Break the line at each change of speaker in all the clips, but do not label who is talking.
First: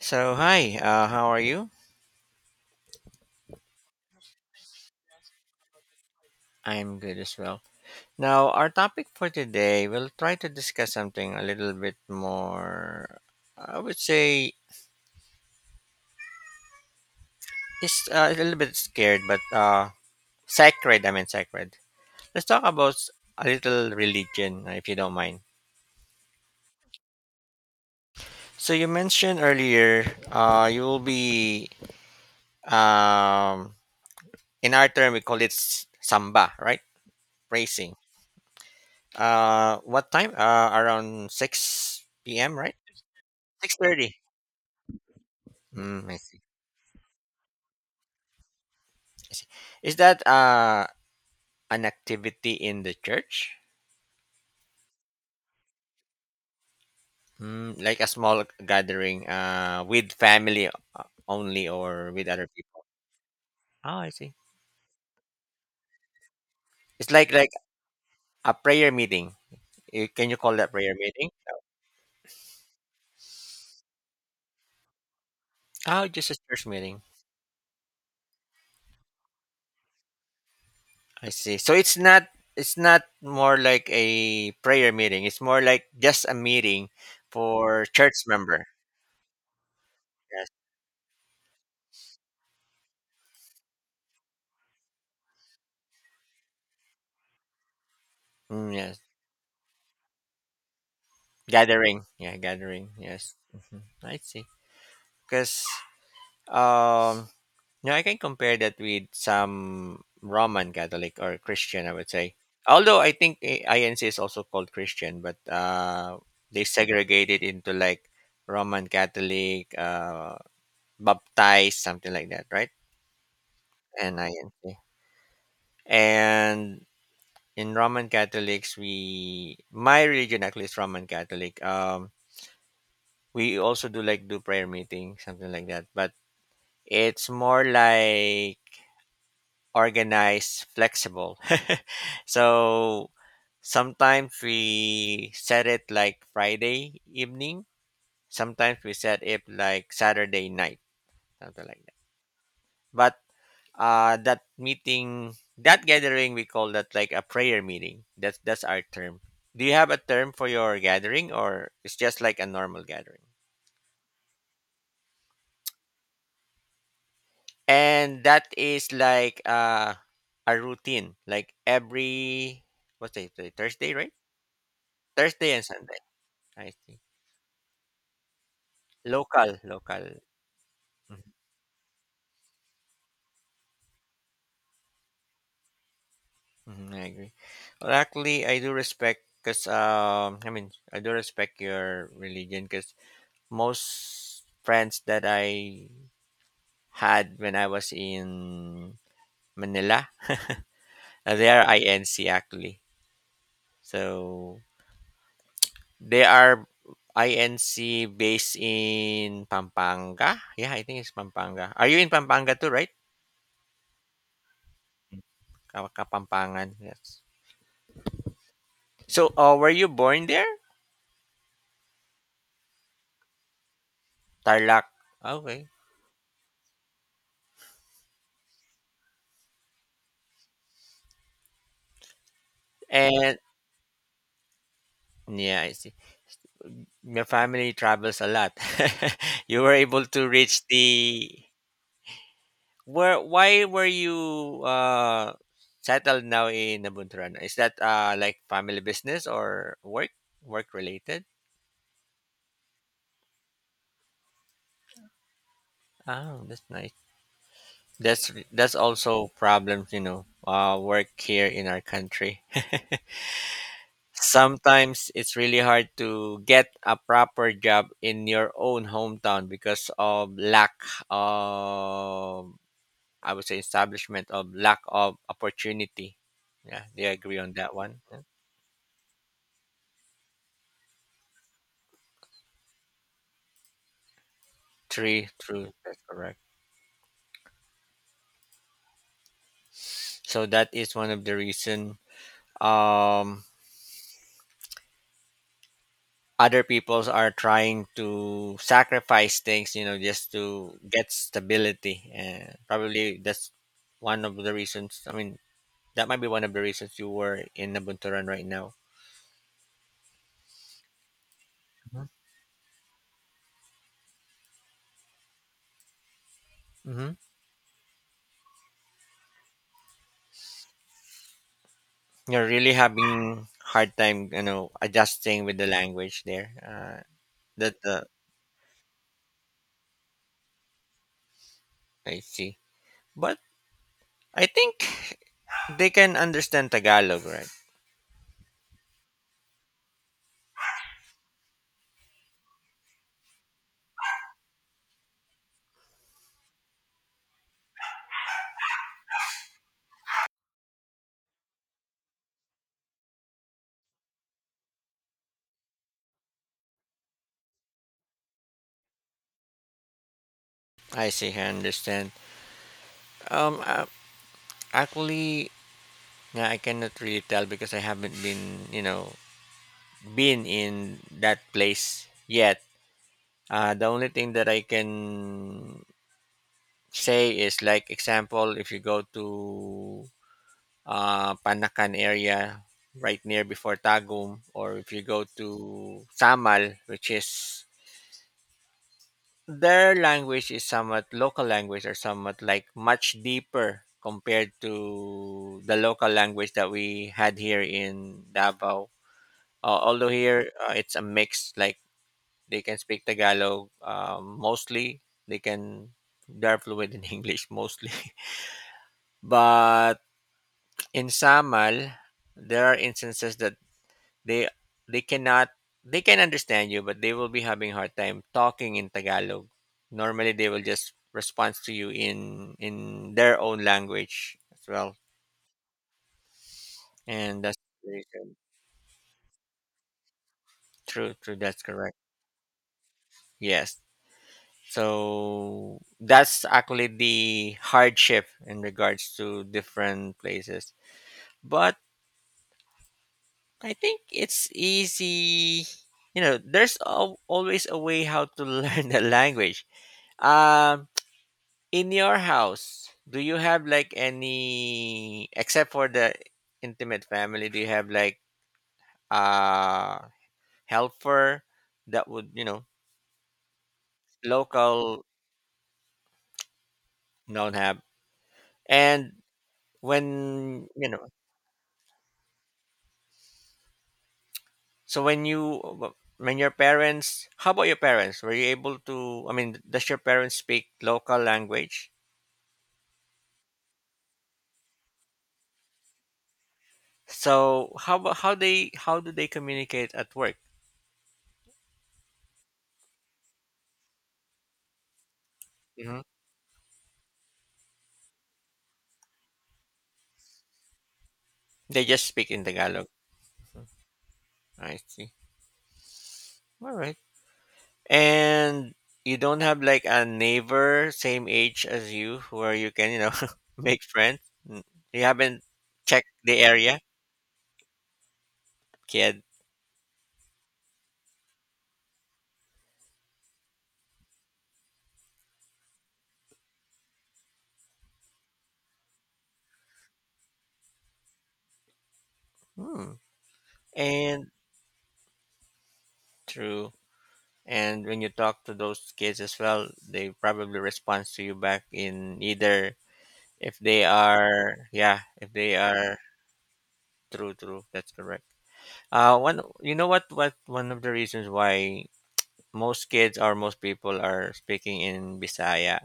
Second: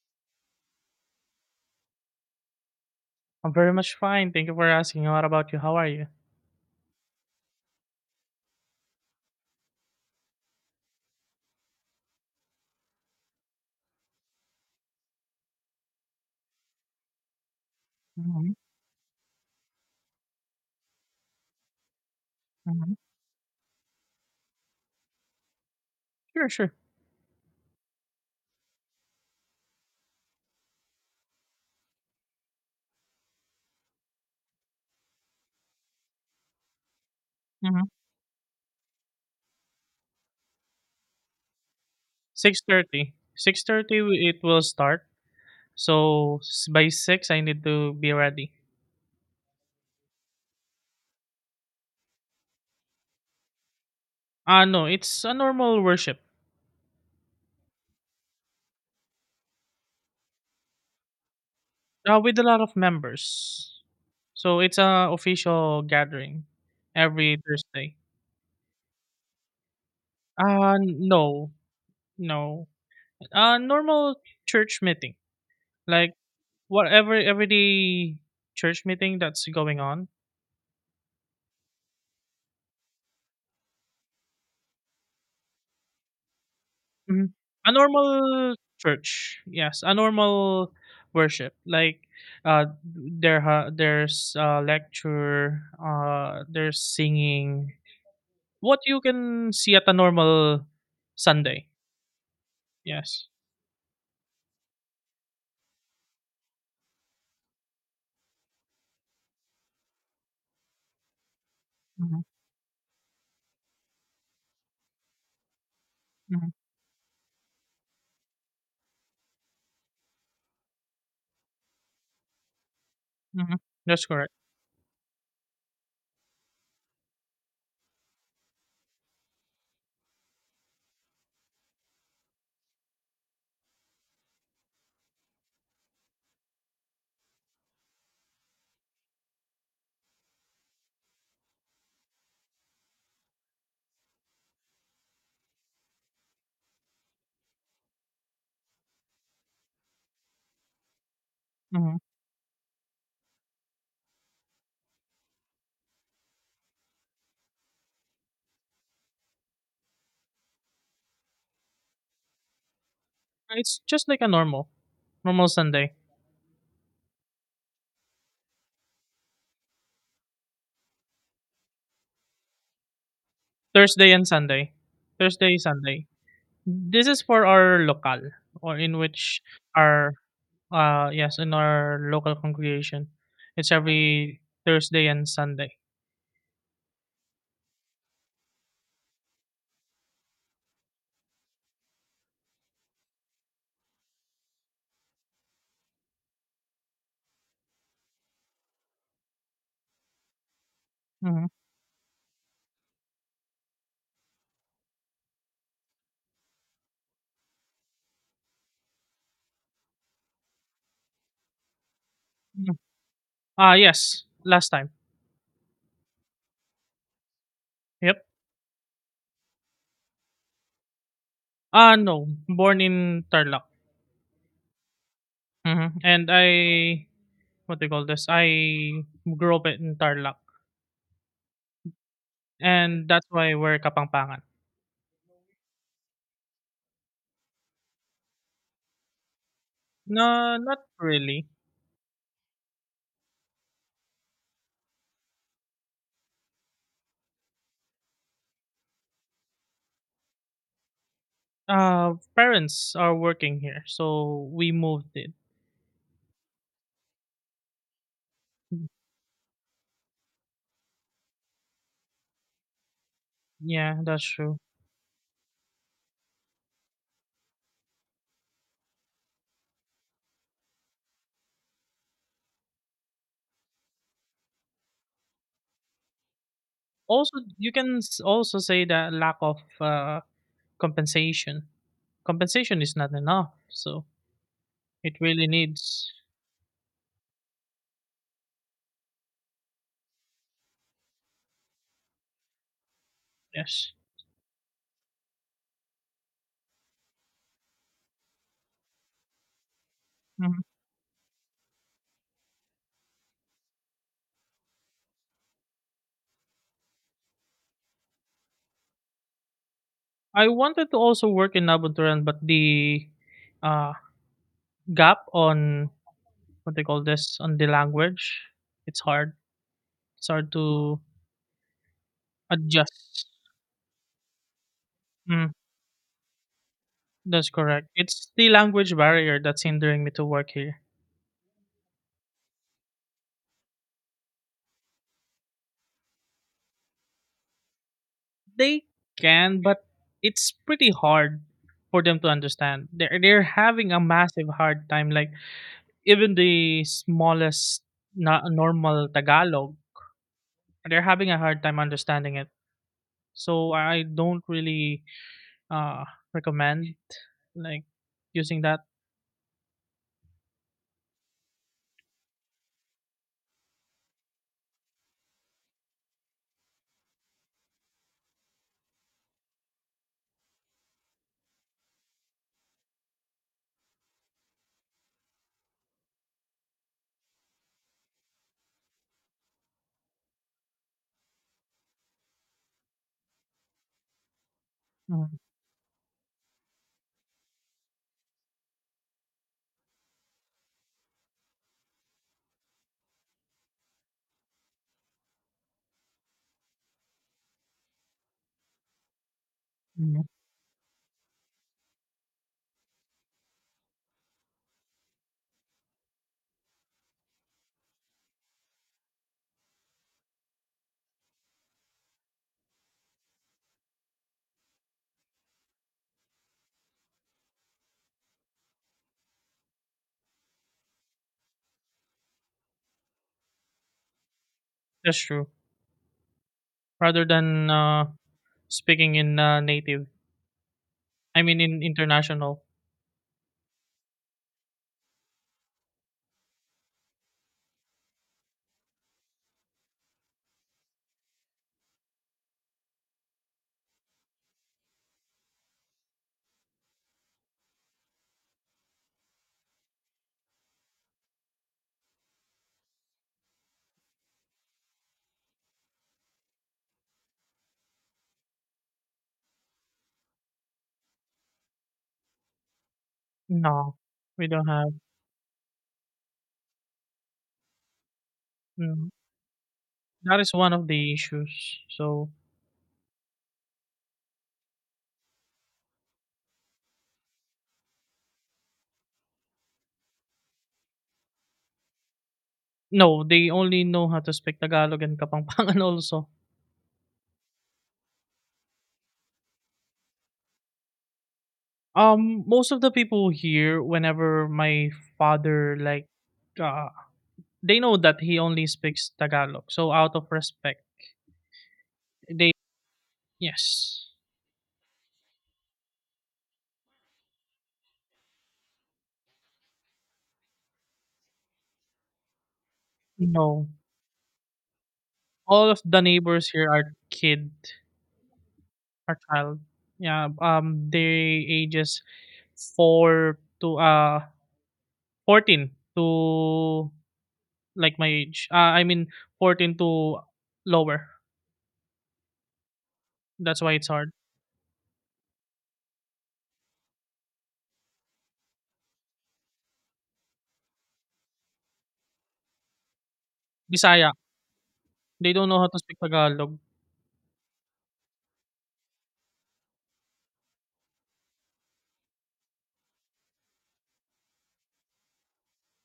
So, hi, how are you?
I'm very much fine. Thank you for asking. What about you? How are you?
I'm good as well. Now, our topic for today, we'll try to discuss something a little bit more, I would say, it's a
Hmm.
little bit scared, but sacred, I mean, sacred. Let's talk
Hmm.
about s- A little religion, if you don't mind.
Sure, sure.
So, you mentioned earlier, you will be, um, in our term, we call it samba, right?
Mm-hmm.
Racing. What time? Around 6 p.m.,
Six
right?
thirty. 6:30.
6:30.
It will start.
Mm, I
So
see.
by 6, I need to be ready.
I see. Is that an activity in the church?
Ah, no, it's a normal worship
Mm, like a small gathering with family only or with
with a
other
lot of
people?
members.
Oh, I see.
So it's a official gathering
It's like
every
like
Thursday.
a prayer meeting. Can you call that prayer meeting?
No, no. Normal church meeting,
Oh,
like
just a church meeting.
whatever everyday church meeting that's going on.
I see. So it's not more like a prayer meeting. It's more like just a meeting
Mhm. A
for church
normal
member.
church, yes, a
Yes.
normal worship. Like, uh, there's a lecture, there's singing.
Mm,
What
yes.
you can see at a normal Sunday,
Gathering. Yeah, gathering.
yes.
Yes. Mhm. I see. Because Um, yeah, I can compare that with some Roman Catholic or Christian, I would
Hmm.
say. Although I think INC is also called Christian, but
Hmm.
they segregate it into like Roman Catholic, baptized, something like that, right?
Hmm. That's
And
correct.
INC. And in Roman Catholics, we my religion actually is Roman Catholic. We also do prayer meeting, something like that, but it's more like organized, flexible. So sometimes we set it like Friday evening. Sometimes we set it like Saturday night, something like that.
Hmm.
But that meeting, that gathering, we call that like a prayer meeting. That's our term. Do you have a term for your gathering, or it's just like a normal gathering?
It's just like a normal Sunday,
And that is like a routine, like every what's it Thursday, right?
Thursday and Sunday,
Thursday
Thursday
and Sunday.
Sunday.
I see.
This is for our local, or in which
Local, local.
our
Mhm,
yes, in our local congregation. It's every Thursday and Sunday.
mhm, I agree. Well, actually, I do respect because I mean, I do respect your religion because most friends that I had when I was in Manila,
Mm-hmm.
they are INC actually. So they are INC based in Pampanga. Yeah, I think it's Pampanga. Are you in Pampanga too, right?
Mm-hmm. Yes, last time.
Kapampangan. Yes.
Yep.
So, were you born there?
No, born in Tarlac.
Tarlac. Okay.
Mm-hmm. And I, what do you call this? I grew up in Tarlac. And that's
And
why we're Kapampangan.
yeah, I see. Your family travels a lot. You were able to
No,
reach
not
the
really.
where why were you settled now in Nabunturan? Is that like family business or work related?
Parents are working here, so we moved it.
Oh, that's nice. That's also problems, you know. Work here in our country.
Yeah, that's true.
Sometimes it's really hard to get a proper job in your own hometown because of lack of I would say establishment of lack of opportunity. Yeah, they
Also,
agree on
you
that
can
one. Yeah.
also say that lack of compensation. Compensation is not enough, so it
Three,
really
true, that's
needs
correct. So that is one of the reason um,
yes.
other peoples are trying to sacrifice things, you know, just
Mhm.
to get stability. And probably that's one of the reasons. I mean, that might be one of the reasons you were in Nabunturan right now.
I wanted to also work in Abunturan, but the uh, gap on what they call
Mm-hmm.
this on the language, it's hard. It's hard to
You're really
adjust.
having hard time, you know, adjusting
Mm,
with the language there.
that's
That
correct.
the
It's the language barrier that's hindering me to work here.
I see. But I think they can understand Tagalog, right?
They can, but it's pretty hard for them to understand. They're having a massive hard time. Like even the smallest normal Tagalog, they're having a hard time understanding it. So I don't really uh, recommend like using that.
I see. I understand. Um, uh, Actually, yeah, I cannot really tell because I haven't been, you know, been in that place yet. The only thing that I can say is, like, example, if you go to Panakan area right near before Tagum, or if you go
Mhm.
to Samal, which is their language is somewhat local language or somewhat like much deeper compared to the local language that we had here in Davao. Although
Mhm.
here it's a mix, like they can speak Tagalog mostly. They can they're fluent in English mostly, but in Samal there are instances that they they cannot they can understand you, but they will be having hard time talking in tagalog. Normally they will just respond to you in their own language as well,
That's true. Rather
and that's
than
the reason.
speaking in native,
True, true,
I mean
that's
in
correct.
international.
Yes, so that's actually the hardship in regards to different places, but I think it's easy, you know, there's always a way how to learn the language. Um, in your house, do you have like any except for the intimate family, do you have like a helper that would, you know,
No, we don't have.
local don't have.
Mm.
And
That is
when,
one of
you know,
the issues. So
so when you when your parents, how about your parents? Were you able to I mean, does your parents speak local language?
no, they only know how to speak Tagalog and Kapampangan also.
So how about how they how do they communicate at work?
Most of the people here, whenever my father
Hmm.
uh, they know that he only speaks Tagalog. So out of respect,
They just speak in Tagalog. Mm-hmm.
yes,
I see. All right. And you don't have like a neighbor same age as you where you can, you know,
you know,
make friends. Mm. You haven't
all of the
checked the
neighbors here
area
are
kid.
child. Yeah, they ages 4 to 14 to like my age. I mean 14 to lower.
Hmm.
That's why it's hard.
And true, and when you talk to those kids as well, they probably respond to you back in either if they
Bisaya,
are, yeah, if
they don't
they
know how to
are.
speak Tagalog.
True, true, that's correct. One, you know, what one of the reasons why most kids or most people are speaking in bisaya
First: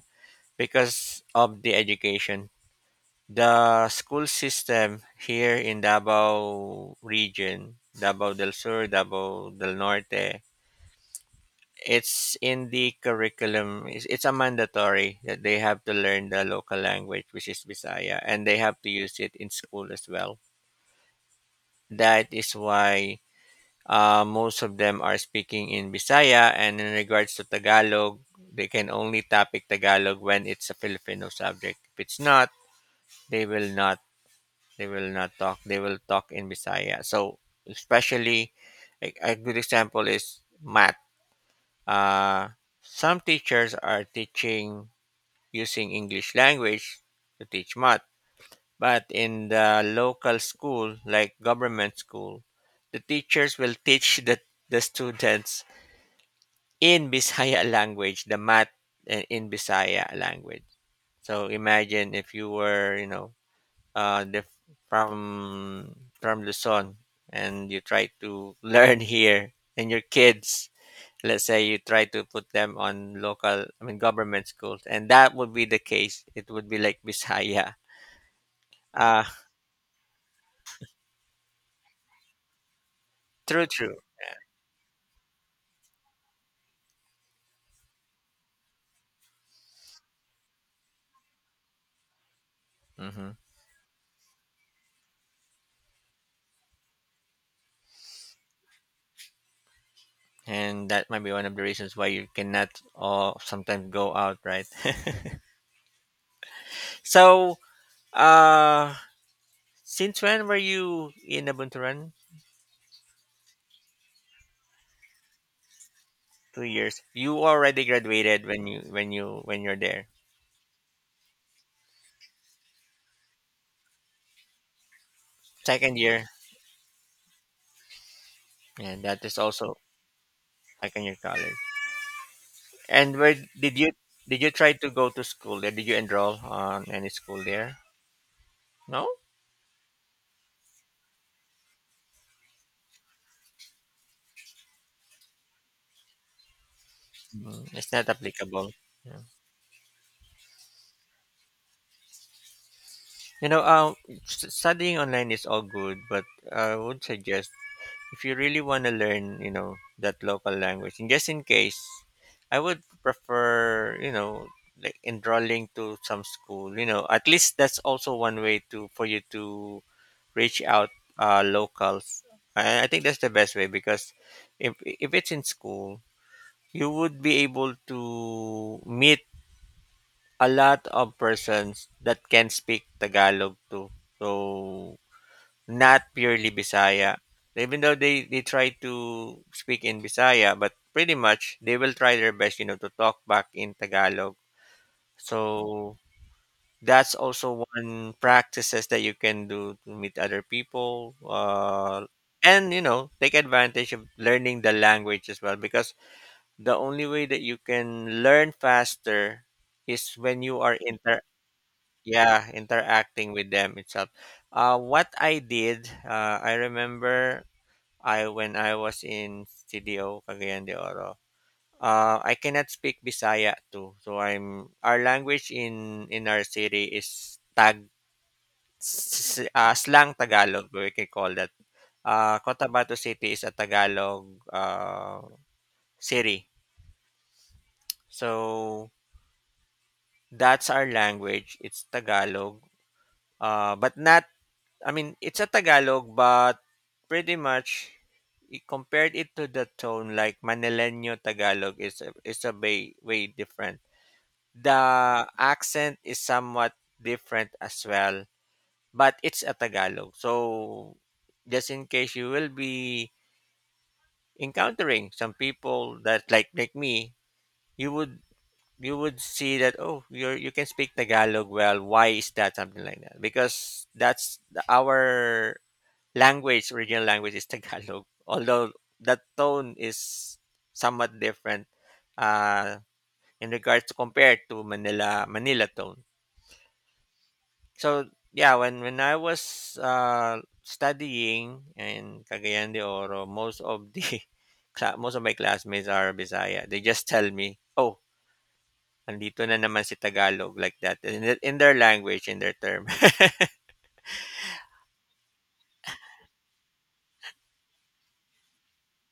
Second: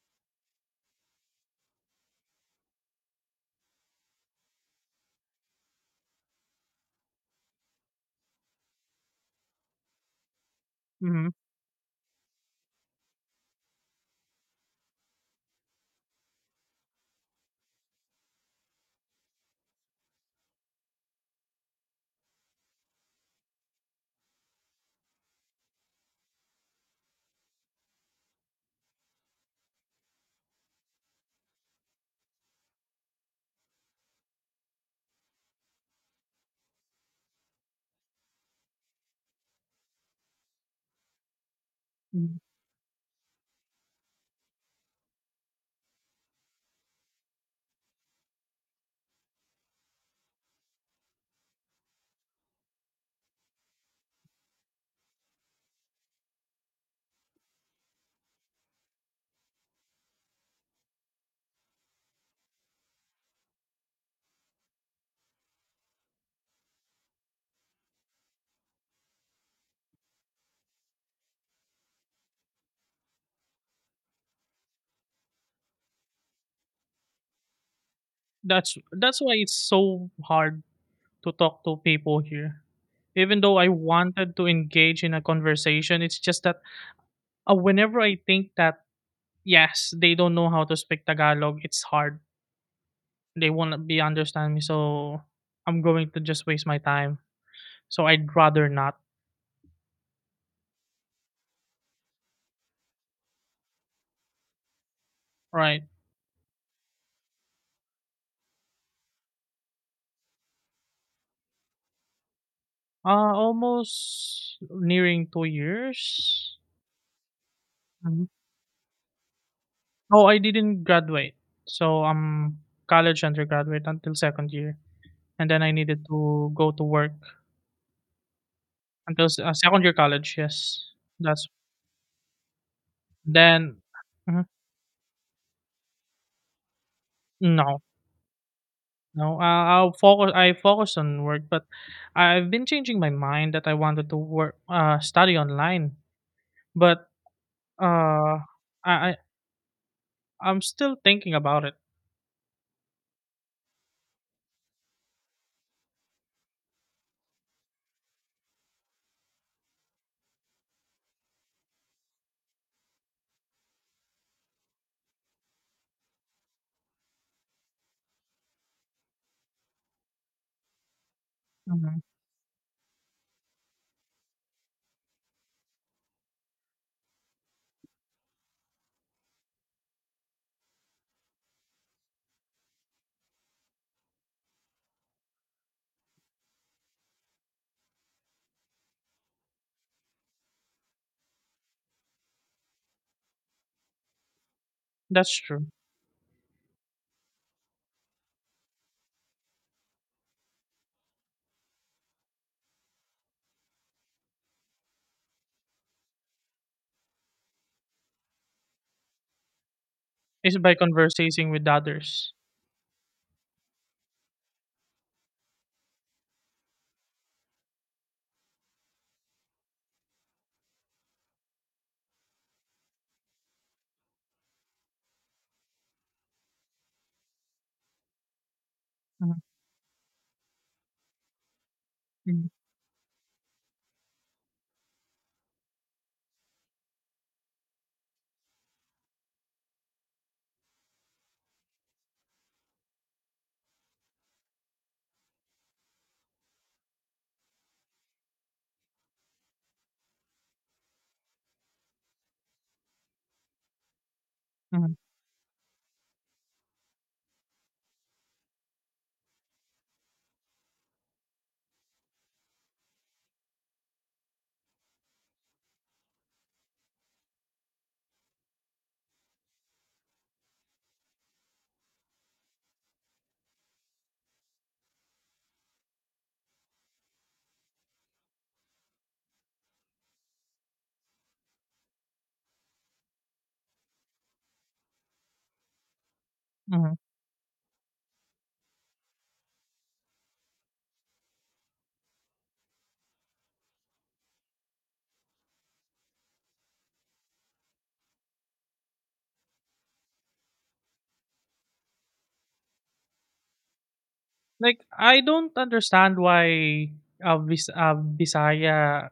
because of the education. The school system here in Davao region, Davao del Sur, Davao del Norte,
Mm-hmm.
it's in the curriculum. It's a mandatory that they have to learn the local language, which is Bisaya, and they have to use it in school as well. That is why most of them are speaking in Bisaya, and in regards to Tagalog, they can only topic Tagalog when it's a Filipino subject. If it's not, they will not they will not talk. They will talk in Bisaya. So especially a good example is math. Uh, some teachers are teaching using English language to teach math, but in the local school, like government school, the teachers will teach the students in Bisaya language the math in Bisaya language. So imagine if you were, you know, uh, the, from Luzon and you try to learn here and your kids, let's say you try to put them on local, I mean government schools, and that would be the case, it would be like Bisaya.
That's
Uh
why it's so hard to talk to people here. Even though
true,
I
true.
wanted to engage in a conversation, it's just that whenever I think that yes, they don't know how to speak Tagalog, it's hard.
Hmm.
They won't be understand me, so I'm going to just waste my time. So I'd rather not.
And that might be one of the reasons why you cannot or sometimes go out, right?
Right.
So uh since when were you in Abunturan?
Almost nearing 2 years.
2 years you already
Mhm.
graduated when you when you're there
Oh, I didn't graduate. So I'm college undergraduate until second year, and then I
second
needed
year,
to go to work.
and that
Until
is
s
also
second year college, yes.
like in your
That's
college. And where did
then.
you
Mhm.
try to go to school there? Did you enroll on any school there?
No,
No.
no, I I'll focus I focus on work, but I've been changing my mind that I wanted to work study online, but,
Mm, it's not
uh,
applicable.
I I
Yeah.
I'm still thinking about it.
You know, studying online is all good, but I would suggest if you really want to learn, you know, that local language, and just in case, I would prefer, you know, like enrolling to some school. You know, at least that's also one way to for you to reach out
Mhm.
locals. And I think that's the best way because if it's in school, you would be able to meet a lot of persons that can speak Tagalog too. So not purely Bisaya. Even though they try to speak in Bisaya, but pretty much they will try their best, you know, to talk back in Tagalog.
That's true.
So that's also one practices that you can do to meet other people, and you know take advantage of learning the language as well. Because the only way that you can learn faster is when
It's
you
by
are inter
conversating with others.
yeah interacting with them itself. I remember I when I was in Studio Cagayan de Oro. I cannot speak Bisaya too, so I'm our language in our city is
Mhm,
slang Tagalog, we can call that.
mhm,
Cotabato City is a Tagalog city. So that's our language. It's Tagalog, but not. I mean, it's a Tagalog, but pretty much compared it to the tone like Manileño Tagalog is a way different.
mhm,
The accent is somewhat different as well, but it's a Tagalog. So just in case you will be encountering some people that like me, you would see that, oh, you're you can speak tagalog well, why is that, something like that, because that's our language, original language is tagalog, although that tone is somewhat different uh in regards to compared to manila tone.
mhm.
So yeah, when I was studying in Cagayan de Oro, most of the most of my classmates are Bisaya. They just tell me, "Oh, andito na naman si Tagalog," like that in, in their language, in their term.
Like, I don't understand why, Visaya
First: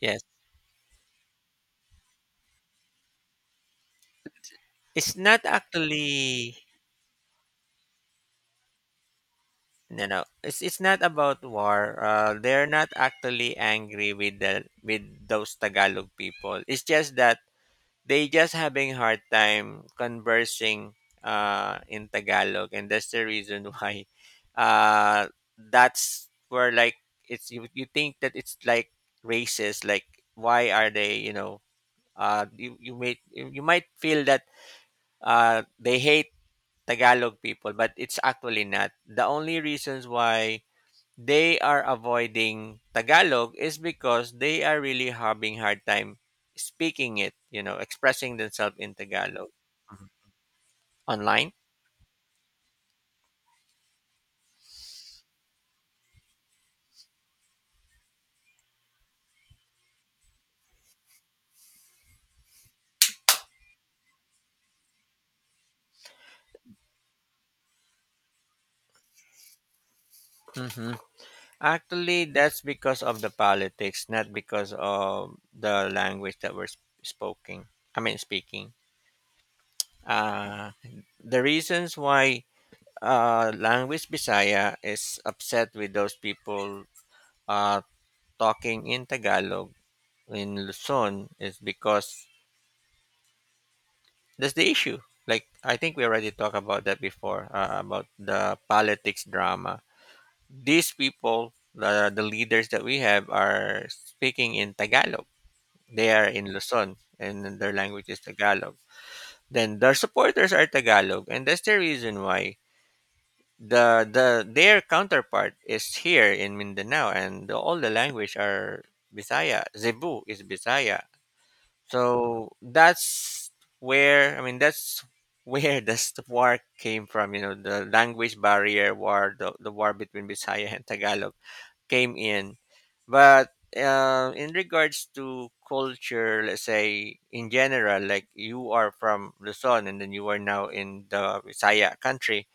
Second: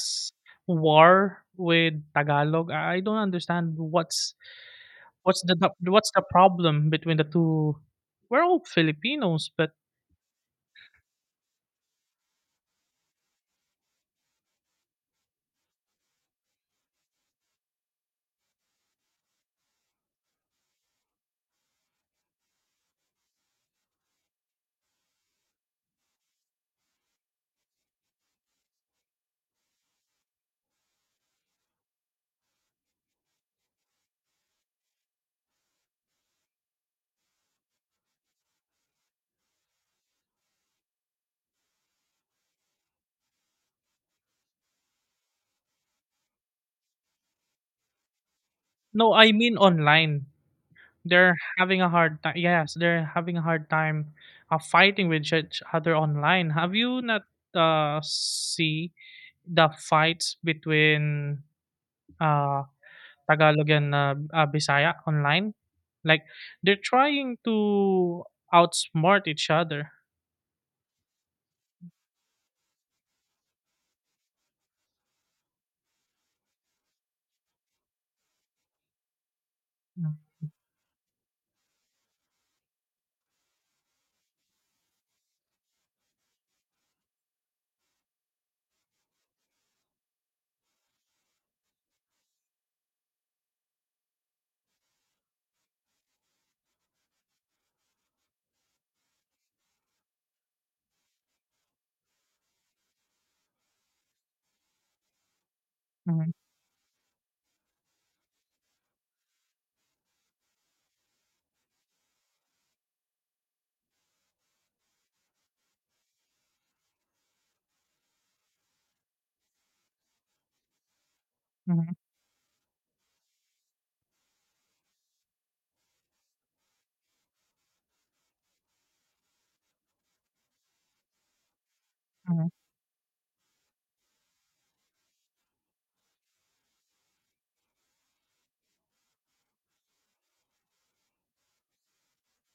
Yes,
war with Tagalog. I don't understand
it's not
what's the what's the
actually.
problem between the two. We're all Filipinos, but
No, no. It's not about war. They're not actually angry with the with those Tagalog people. It's just that they just having hard time conversing in Tagalog, and that's the reason why uh, that's where like it's you think that it's like racist, like why are they you you may you you might feel that they hate Tagalog people, but it's actually not. The only reasons why they are avoiding Tagalog is because they are really having hard time speaking it, expressing themselves in
no, I
Tagalog
mean online. They're
online.
having a hard time. Yes, they're having a hard time fighting with each other online. Have you not see the fights between uh, Tagalog and Bisaya online? Like they're trying to outsmart each other.
hmm Actually, that's because of the politics, not because of the language that we're spoken. I mean, speaking. Uh, the reasons why language Bisaya is upset with those people uh, talking in Tagalog in Luzon is because that's the issue. Like I think we already talked about that before about the politics drama. These people, the leaders that we have, are speaking in Tagalog. They are
Mm.
in Luzon, and their language is Tagalog. Then their supporters are Tagalog, and that's the reason why the their counterpart is here in Mindanao, and all the language are Bisaya. Zebu is Bisaya,
Mhm,
so that's where, I mean, that's where the war came from. The language barrier war, the war between Bisaya and Tagalog came
mhm,
in. But in regards to culture, let's say in general, like you are from Luzon and then you are now in the Bisaya country.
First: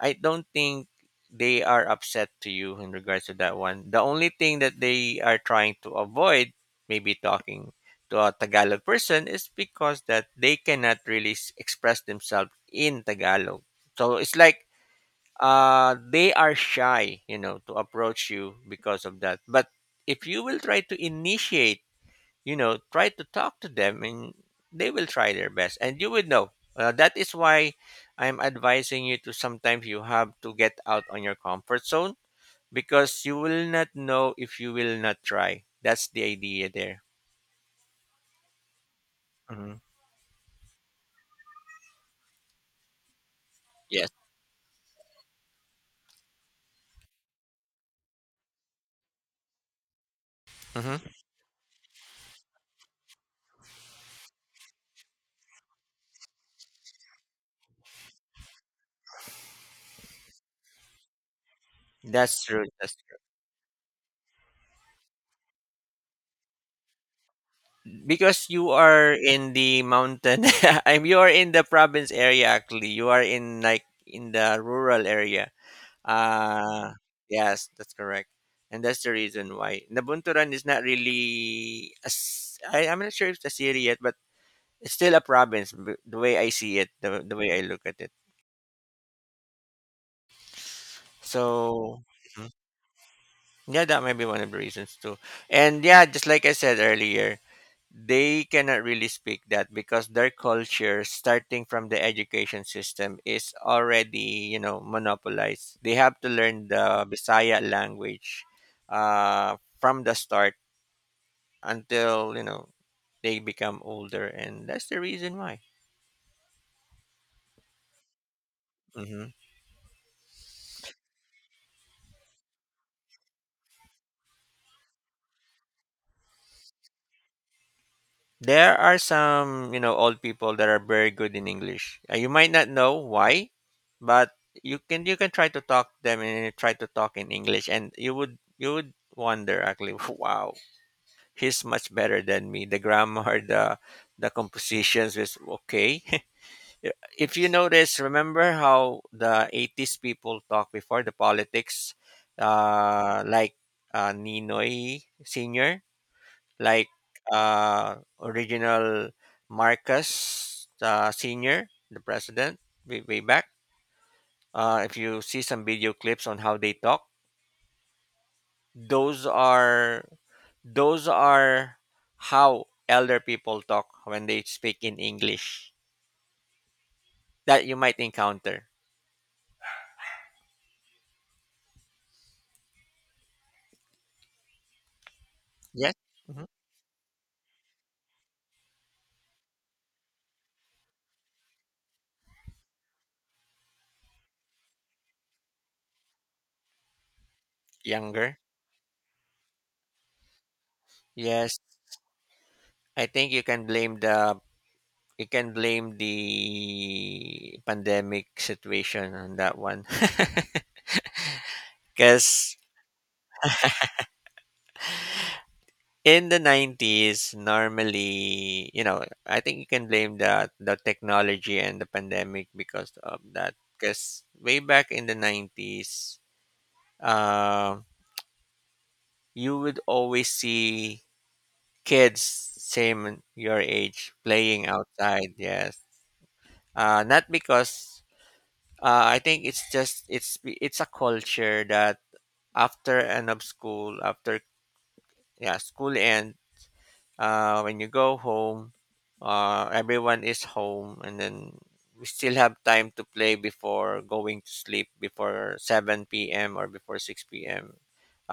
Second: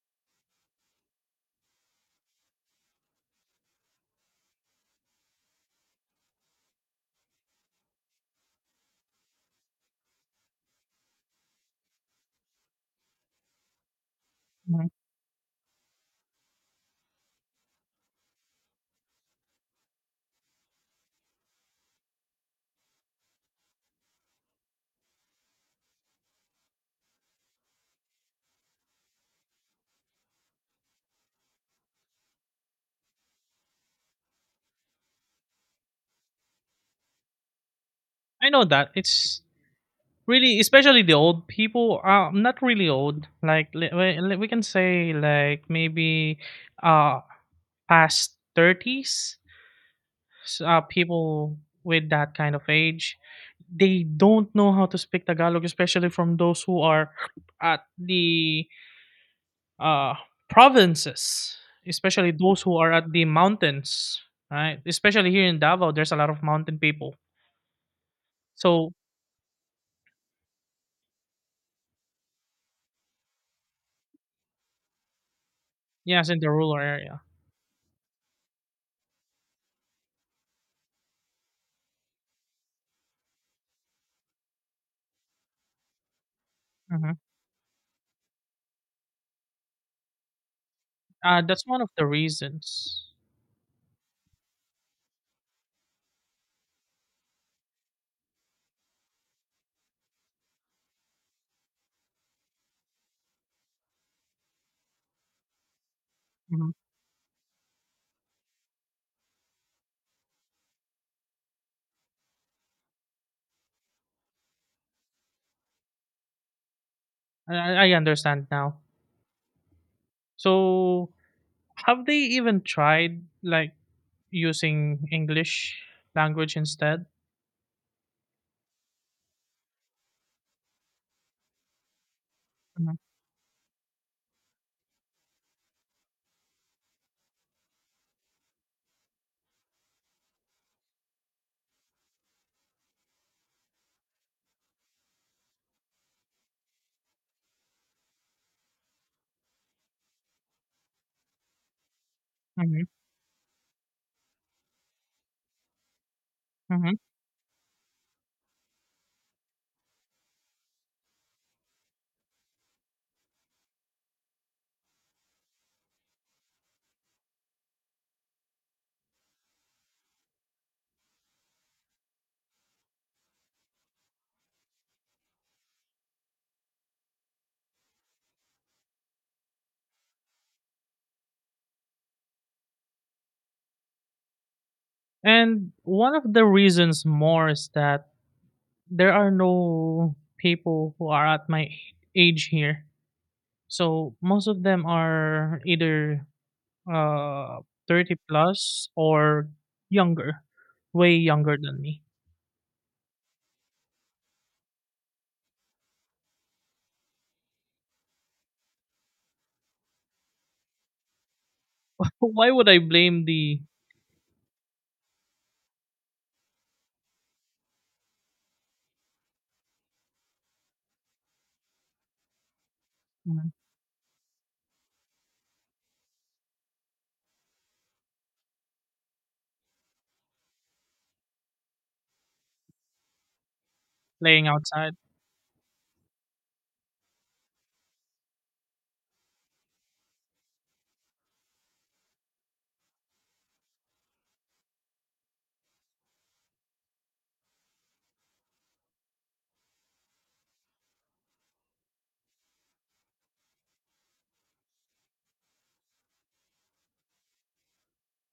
I don't think they are upset to you in regards to that one. The only thing that they are trying to avoid, maybe talking to a Tagalog person, is because that they cannot really express themselves in Tagalog. So it's like
mhm.
they are shy, to approach you because of that. But if you will try to initiate, try to talk to them and they will try their best and you will know. That is why I'm advising you to sometimes you have to get out on your comfort zone because you will not know if you will not try. That's the idea there.
I know that it's
Hmm.
really, especially the old people. Not really old. Like
Yes.
we we can say like maybe uh past thirties.
Hmm.
People with that kind of age, they don't know how to speak Tagalog, especially from those who are at the uh provinces, especially
That's
those
true.
who are
That's
at
true.
the mountains. Right, especially here in Davao, there's a lot of mountain people.
Because you
So
are in the mountain. I'm You are in the province area actually. You are in like in the rural area.
yes, in the rural
Uh,
area.
yes, that's correct. And that's the reason why Nabunturan is not really I am not sure if it's a city yet, but it's still a province the way I see it, the way I look at it.
That's one of
So.
the
Mhm.
reasons.
Yeah, that might be one of the reasons too. And yeah, just like I said earlier, they cannot really speak that because their culture starting from the education system is already monopolized, they have to learn
Mhm.
the Bisaya language from the start until they become older, and that's the reason why.
I understand now.
hmm
So, have they even tried like using English language instead?
there are some, you know, old people that are very good in English. You might not know
Mhm,
why, but you can try to talk them and try to talk in English, and you would wonder, actually. Wow, he's much better than me. The grammar, the compositions is okay. If you notice, remember how the 80s people talk before the politics,
mhm,
like Ninoy Senior, like
mhm.
original Marcus Senior, the president, way, way back. If you see some video clips on how they talk, those are those are how elder people talk when they speak in English that you might encounter.
And
Yes.
one of
Hmm.
the reasons more is that there are no people who are at my age here. So most of them are either uh 30
Younger.
plus or younger, way younger
Yes.
than me.
I think you can blame the pandemic situation on that one.
Why
Cuz
would I blame the
in the 90s, normally, I think you can blame the technology and the pandemic because of that, cuz way back in the 90s um you would always see kids same your age
playing
playing
outside.
outside. Yes. Not because I think it's just it's a culture that after end of school, after, yeah, school end, when you go home, everyone is home, and then we still have time to play before going to sleep, before 7 p.m. or before 6 p.m.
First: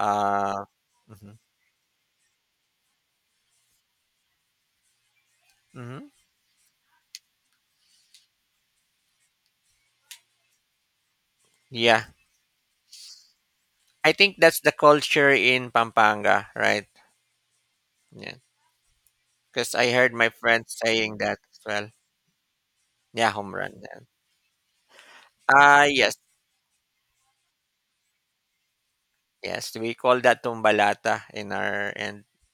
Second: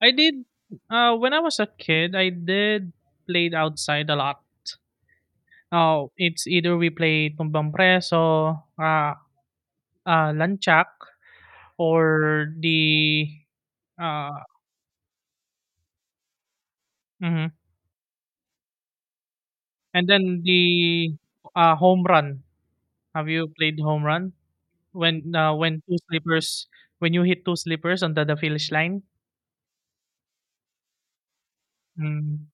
I did When
mhm.
I was a kid, I did played outside a lot.
Mhm.
Oh, it's either we play tumbang preso, lanchak, or
Yeah,
the
I
uh
think that's the culture in Pampanga, right?
mhm.
Yeah. Because I
and
heard my
then
friends
the
saying that as well.
home run. Have
Yeah,
you
home
played
run. Yeah.
home run? When
Ah,
two
yes,
sleepers when you hit two sleepers on the finish line?
yes. We call that tumbalata in our end
Mm.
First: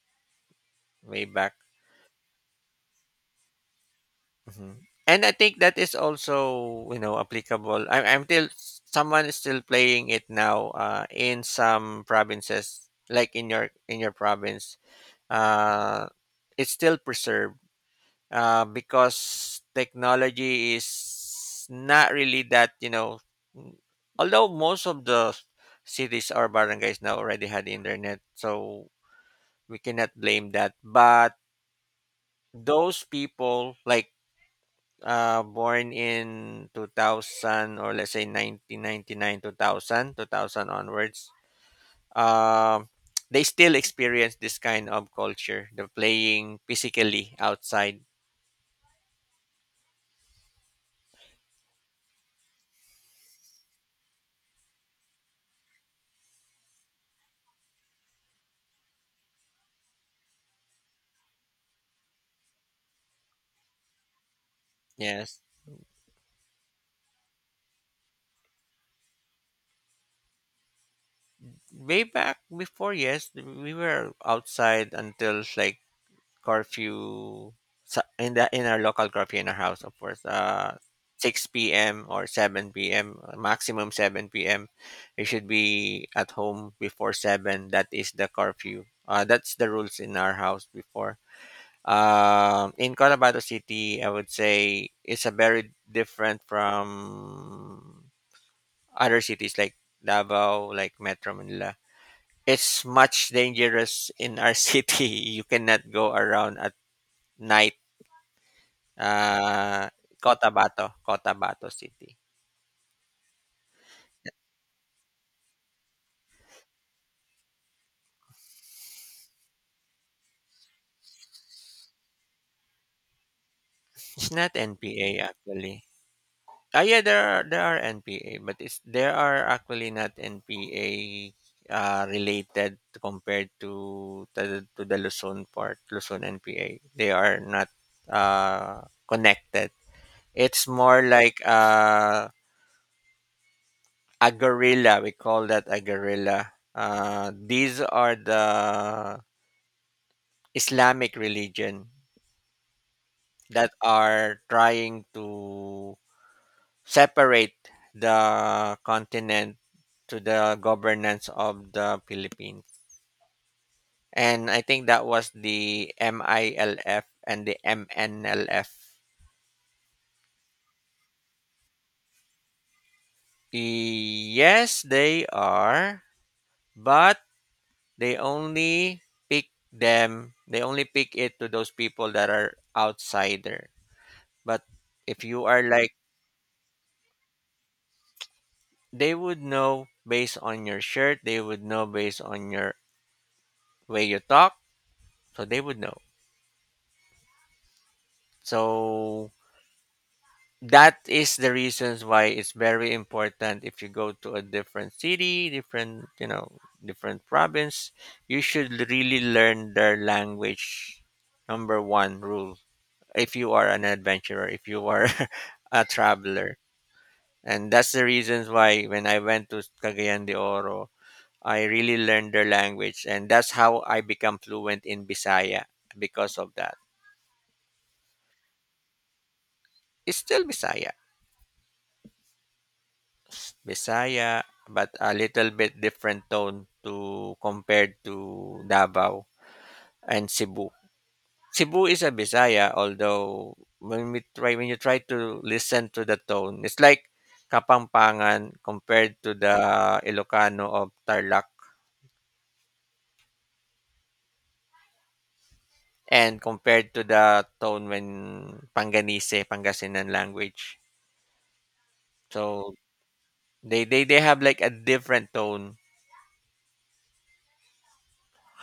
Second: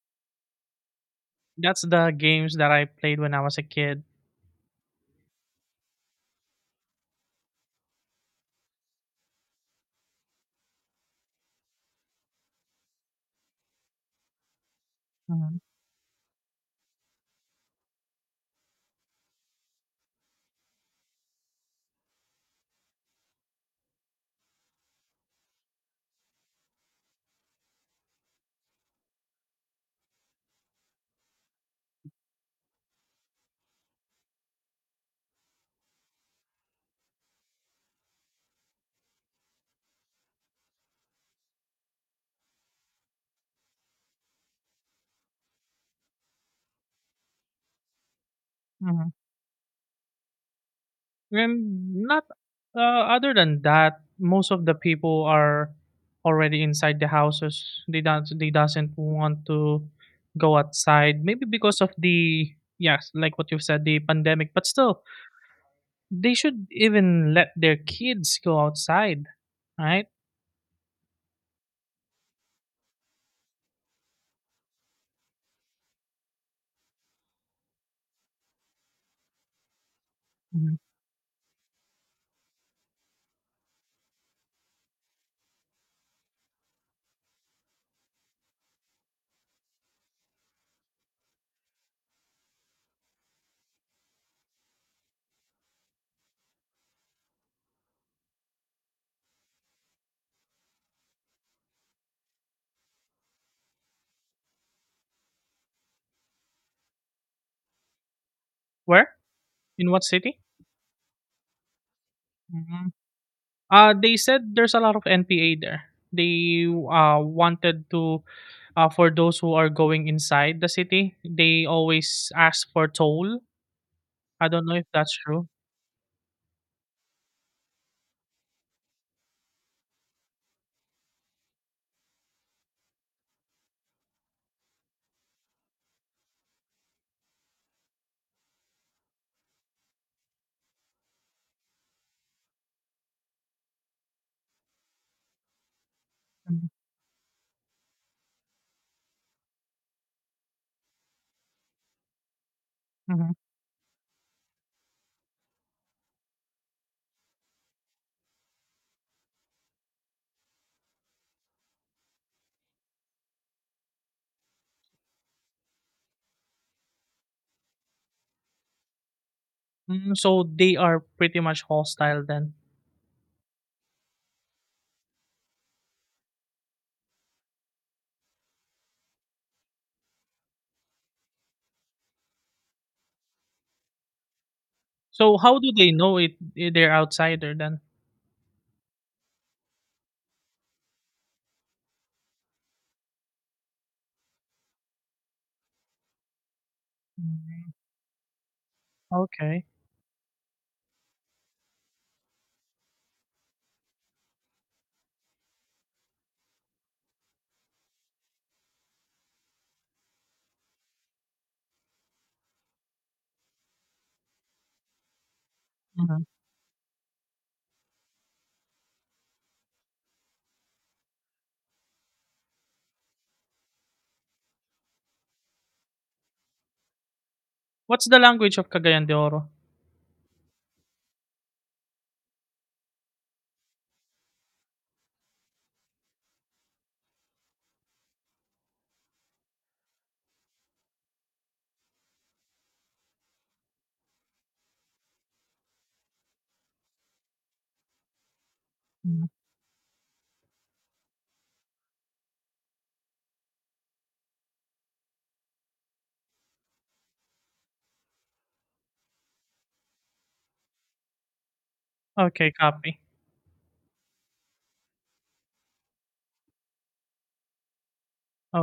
way back.
That's the games that I played when I was a kid.
Mhm. And I think that is also, applicable. Someone is still playing it now in some provinces, like in your province.
Hmm.
Uh, it's still preserved. Because technology is not really that, n- although most of the cities or barangays now already had internet, so we cannot blame that, but those people like born in 2000, or let's say 1999, 2000, 2000 onwards, um they still experience this kind of culture, the playing physically outside.
And not other than that, most of the people are already inside the houses. They don't, they doesn't want to go outside. Maybe because of the yes, like what you said, the pandemic. But still,
Yes,
they should even let their kids go outside, right?
way back before, yes, we were outside until like curfew, in our local curfew in our house, of course.
Mhm.
6 p.m. or 7 p.m., maximum 7 p.m. We should be at home before 7. That is the curfew. That's the rules in our house before. In Cotabato City, I would say it's a very different from other cities like Davao, like Metro Manila. It's much dangerous in our city. You cannot go around at night.
Where?
Uh,
In what city?
Cotabato, Cotabato City.
Mhm. They said there's a lot of NPA there. They wanted to, for those who are going inside the city, they always ask for toll.
It's
I
not
don't know if
NPA,
that's true.
actually. Ah, yeah, there are NPA, but it's there are actually not NPA related, compared to the Luzon part, Luzon NPA. They are not connected. It's more like a gorilla. We call that a gorilla.
Mhm,
These are the Islamic religion
mhm.
that are trying to separate the continent to the governance of the Philippines. And I think that was the MILF and the MNLF.
Mm, so they are pretty much hostile then.
Yes, they are, but they only pick them, they only pick it to those people that are outsider. But if
So
you are
how do
like,
they know it? They're outsider then.
they would know based on your shirt, they would know based on your way you talk, so they would know.
Mm,
So
okay.
that is the reasons why it's very important if you go to a different city, different, different province, you should really learn their language. Number one rule, if you are an adventurer, if you are a
Mhm.
traveler. And that's the reasons why when I went to Cagayan de Oro, I really learned their language. And that's how I become fluent in Bisaya because of that.
What's the language of Cagayan de Oro?
It's still Bisaya. Bisaya, but a little bit different tone to compared to Davao and Cebu. Cebu is a Bisaya, although when you try to listen to the tone, it's like Kapampangan compared
Mhm.
to the Ilocano of Tarlac and compared to the tone when Panganese, Pangasinan language.
Okay,
So
copy.
they have like a different tone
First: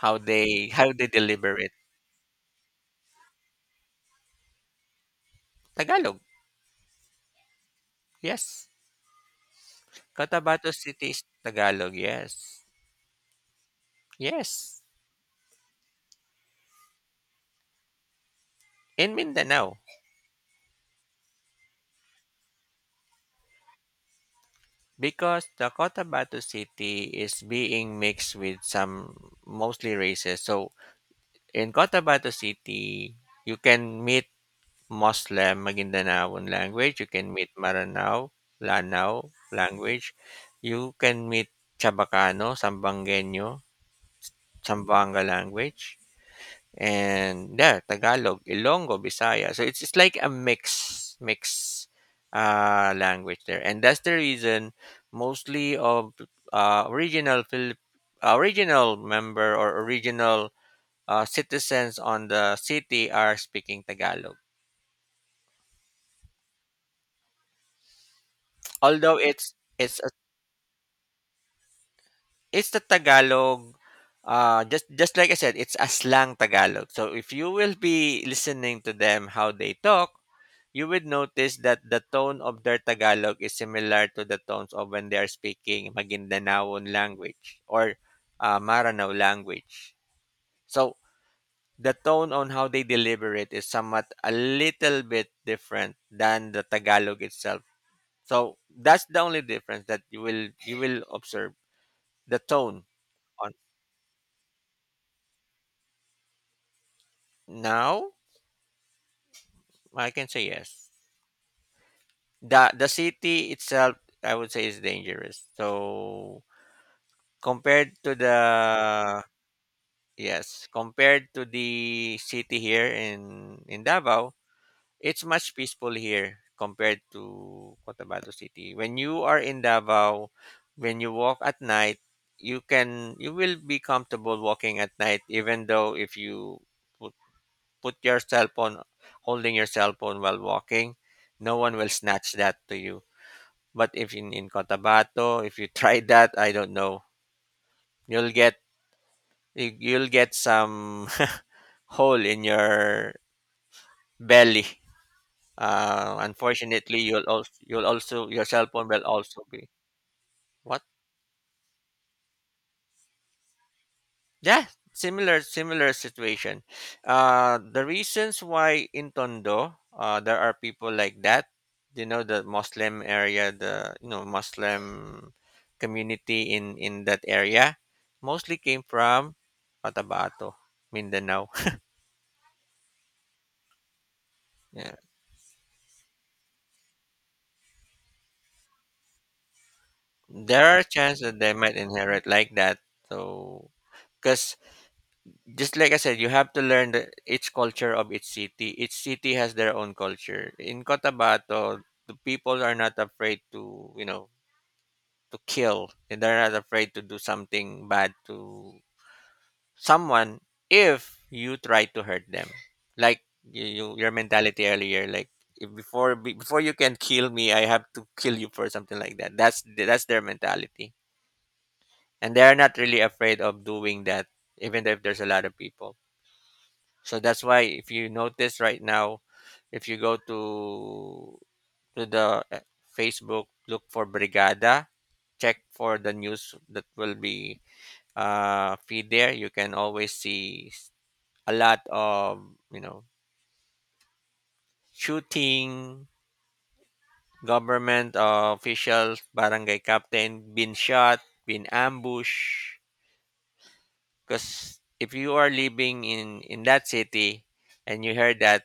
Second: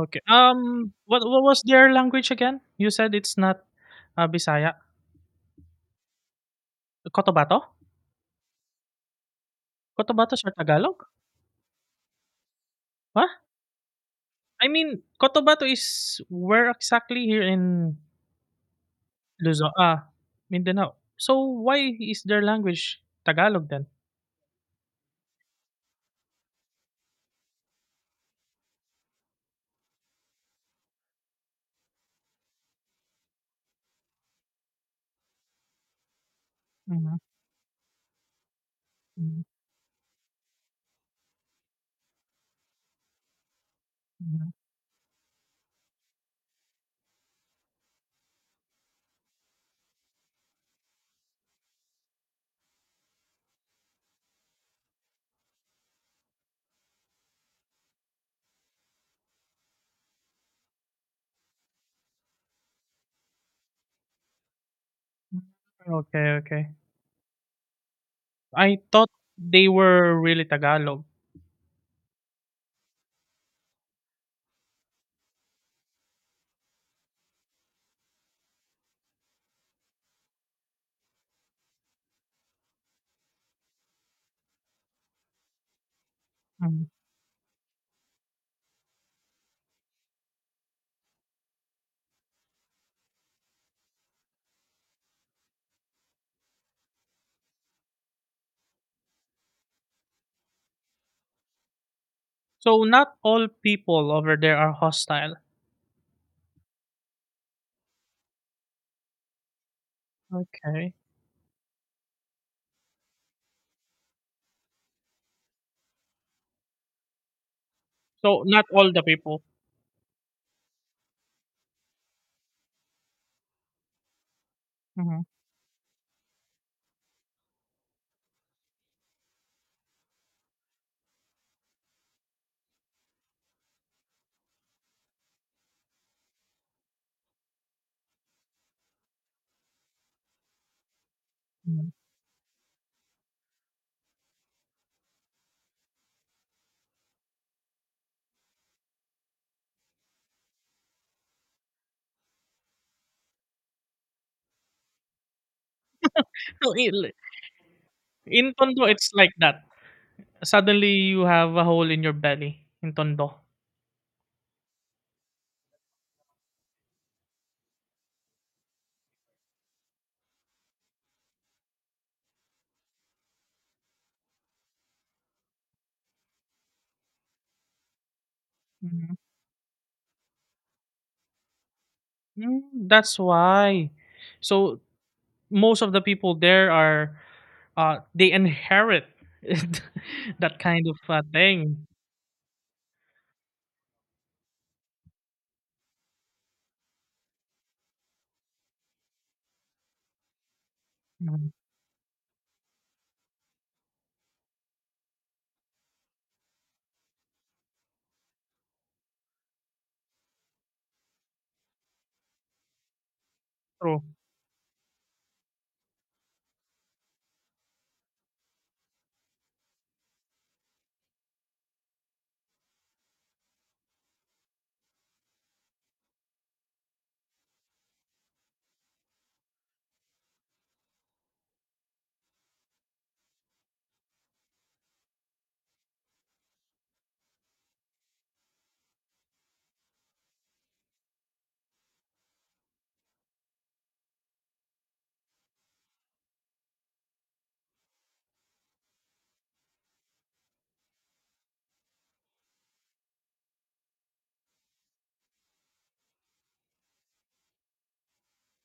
how they how
Um,
they
what what
deliver
was
it.
their language again? You said it's not Bisaya.
Tagalog,
Cotabato?
yes.
Cotabato or
Cotabato
Tagalog?
City is Tagalog, yes.
Huh? I
Yes.
mean, Cotabato is where exactly here in
In
Luzon,
Mindanao.
ah, Mindanao. So why is their language Tagalog then?
Because the Cotabato City is being mixed with some, mostly races. So in Cotabato City, you can meet Muslim Maguindanaoan language, you
Mhm,
can meet Maranao, Lanao
mhm,
language, you can meet Chabacano, Sambangueño,
mhm.
Sambanga language, and yeah, Tagalog, Ilongo, Bisaya. So it's like a mix language there, and that's the reason mostly of original Philip original member or original citizens on the city are speaking Tagalog.
Okay, okay. I thought
Although
they
it's a,
were really Tagalog.
it's the Tagalog. Just like I said, it's a slang Tagalog. So if you will be listening to them how they talk, you would notice that the tone of their Tagalog is similar to the tones of when they are speaking
Mhm.
Maguindanaoan language or Maranao language. So the tone on how they deliver it is somewhat a little bit different than the Tagalog itself. So that's the only difference that you will observe, the tone
So not all
on,
people over there are hostile.
now I can say yes.
Okay.
The city itself, I would say, is dangerous. So, compared to
So not all the
the,
people.
yes, compared to the city here in Davao,
Mhm,
it's much peaceful here compared to Cotabato City. When you are in Davao, when you walk at night, you will be comfortable walking at night, even though if you put, put your cell phone, holding your cell phone while walking, no one will
mhm.
snatch that to you. But if in Cotabato, if you try that, I don't know, you'll get you'll get some hole in your belly.
So
Unfortunately, you'll also your
in
cell
Tondo,
phone will
it's like
also
that.
be, what?
Suddenly you have a hole in your belly in Tondo.
Yeah, similar situation. The reasons why in Tondo, there are people like that. The Muslim area, the Muslim community in that area, mostly came
Mhm.
from Cotabato, Mindanao.
Mm, that's why. So
Yeah,
most of the people there are they inherit that
there are
kind of
chances that they might
thing.
inherit like that. So, because just like I said, you have to learn each culture of each city. Each city has their own culture. In
Mhm,
Cotabato, the people are not afraid to, to kill. And they're not afraid to do something bad to someone if you try to hurt them. Like you
true.
your mentality earlier, like if before you can kill me, I have to kill you for something like that. That's their mentality, and they're not really afraid of doing that, even if there's a lot of people. So that's why if you notice right now, if you go to the Facebook, look for Brigada, check for the news that will be feed there. You can always see a lot of you know shooting, government officials, barangay captain been shot, been ambushed. Because if you are living in that city and you heard that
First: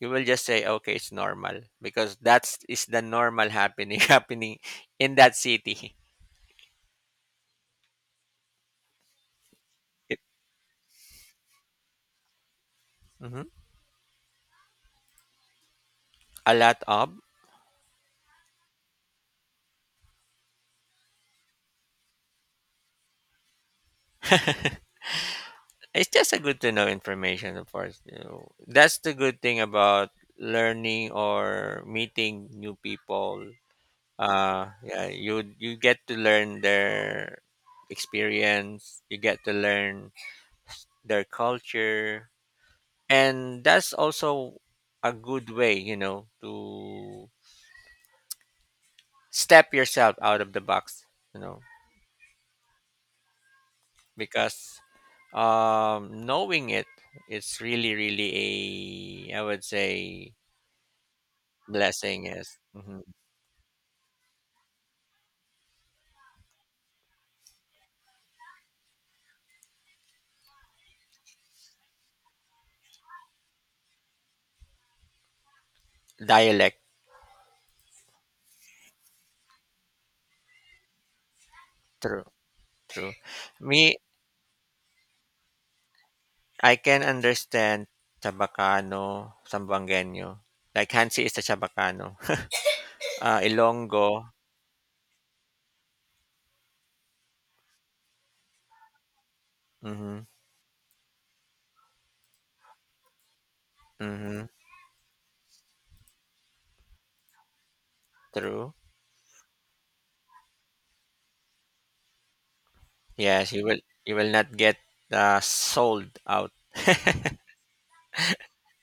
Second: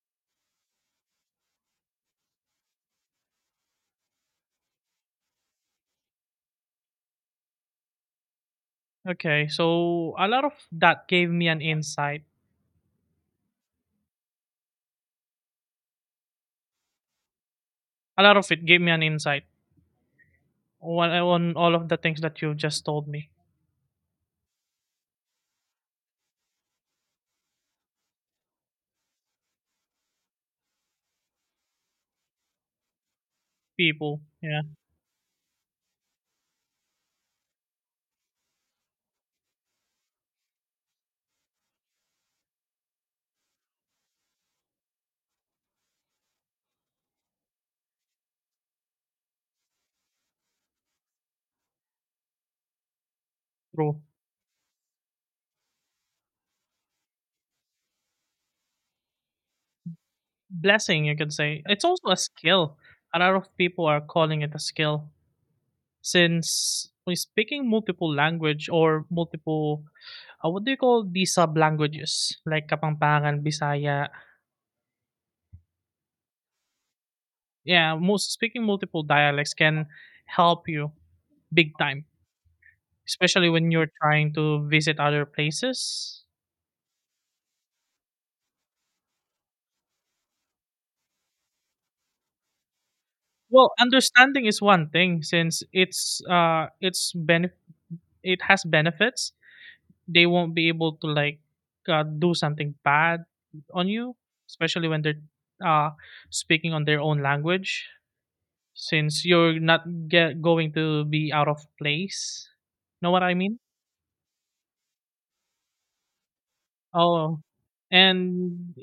you will just say okay, it's normal because that's is the normal happening happening in that city
Okay, so
it,
a lot of that gave me an insight.
mhm, a lot of.
A lot of it gave me an insight on all of the things that you just told me.
It's just a good to know information, of course, That's the good thing about learning or meeting new people.
People, yeah,
Yeah, you get to learn their experience, you get to learn their culture, and that's also a good way, you know, to step yourself out of the box, you know
true.
because knowing it, it's really a, I would say,
Blessing, you could say. It's also a
blessing is
skill.
mhm.
A lot of people are calling it a skill since we speaking multiple language or multiple, what do you call these sub languages like Kapampangan, Bisaya,
Dialect,
yeah, most speaking multiple dialects can help you big time,
true, true.
especially when you're
Me,
trying to visit other places.
I can understand Chabacano, Sambangueño, like Hansi is a Chabacano,
Well,
Ilonggo.
understanding is one thing since it has benefits.
Mm-hmm,
They won't be able to like do something bad on you,
mm-hmm,
especially when they're uh speaking on their own language
true.
since you're not get going to be out of place. Know what I
Yes,
mean?
you will, you will not get sold out.
Oh, and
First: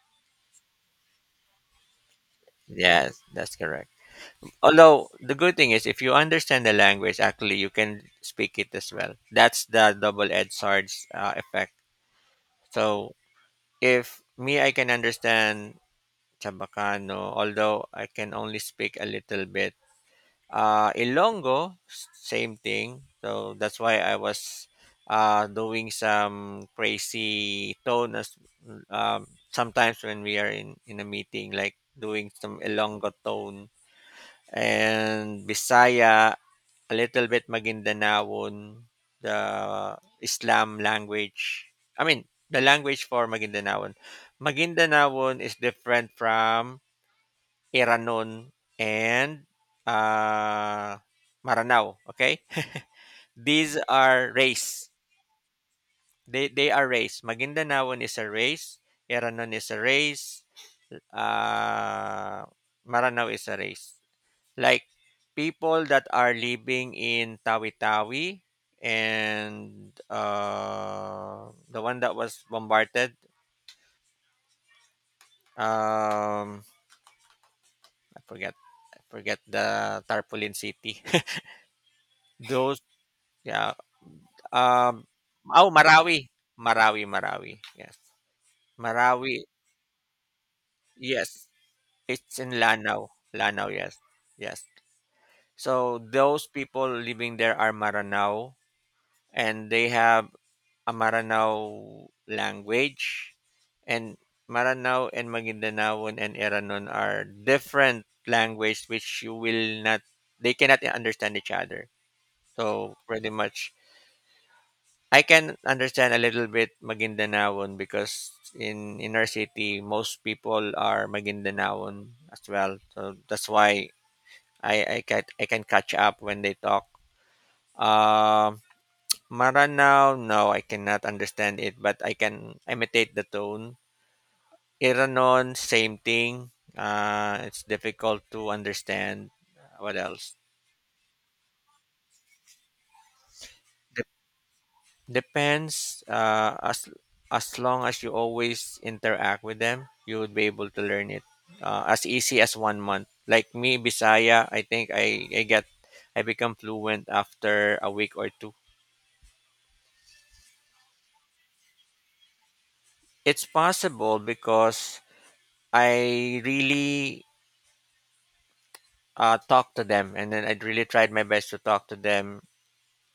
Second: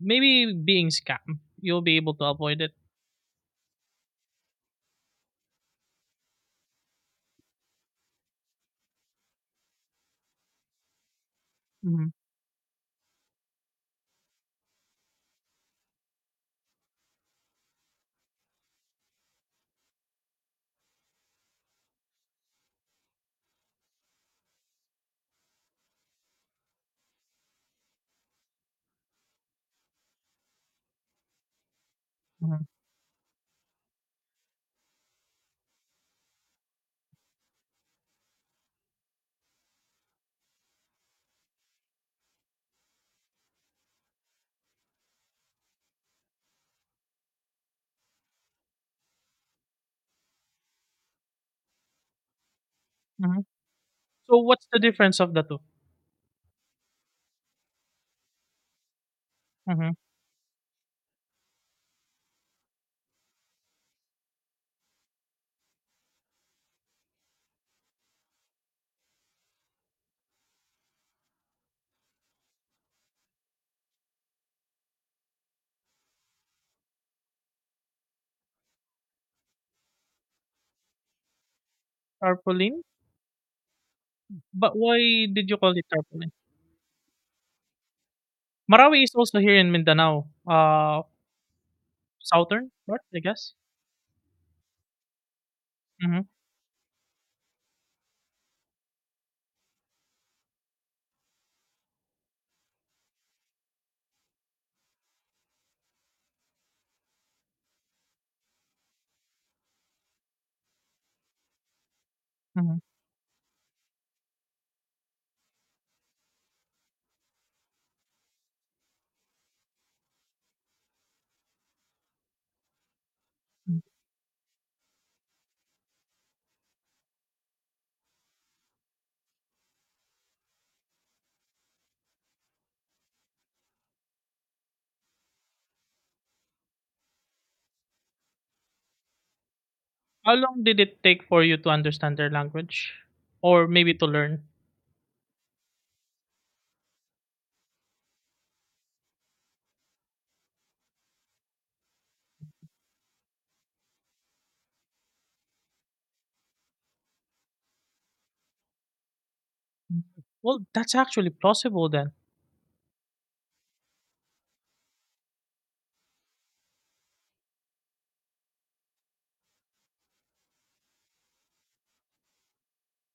maybe being scammed, you'll be able to avoid it.
Yes, that's correct. Although the good thing is, if you understand the language, actually you can speak it as well. That's the double-edged sword effect.
Mhm,
So if me, I can understand Chabacano, although I can only speak a little bit. Ilongo, same thing. So that's why I was doing some crazy tone as, sometimes when we are in a meeting, like doing some
mhm,
Ilongo tone and Bisaya. A little bit Maguindanaoan, the Islam language. I mean, the language for Maguindanaoan. Maguindanaoan is different from Iranon and uh, Maranao. Okay.
mhm.
These are
So what's the
race.
difference of the 2?
They are race. Maguindanaoan is a race. Iranon is a
Mhm,
race. Uh, Maranao is a race. Like people that are living in Tawi-Tawi and the one that was bombarded, um I forget, I forget the tarpaulin city. Those,
tarpaulin?
yeah,
But why
um,
did you
oh,
call it
Marawi.
tarpaulin?
Marawi yes.
Marawi is also
Marawi,
here in Mindanao,
yes, it's in
southern part,
Lanao.
I guess?
Lanao, yes, yes. So
Mhm,
those people living there are Maranao, and they have a Maranao language, and Maranao and Magindanaon and Eranon are different language, which you will not, they cannot understand each other.
mhm,
So pretty much I can understand a little bit Magindanaon because in our city most people are Magindanaon as well. So that's why
mhm.
I can catch up when they talk. Um Maranao, no, I cannot understand it, but I can imitate the tone. Iranon, same thing. It's difficult to understand. What
How
else?
long did it take for you to understand their language or maybe to
Dep
learn?
Depends. As long as you always interact with them, you would be able to learn it, as easy as 1 month. Like me, Bisaya, I think I become fluent after a week or two.
Well, that's actually plausible then.
It's possible because I really, talk to them, and then I really tried my best to talk to them.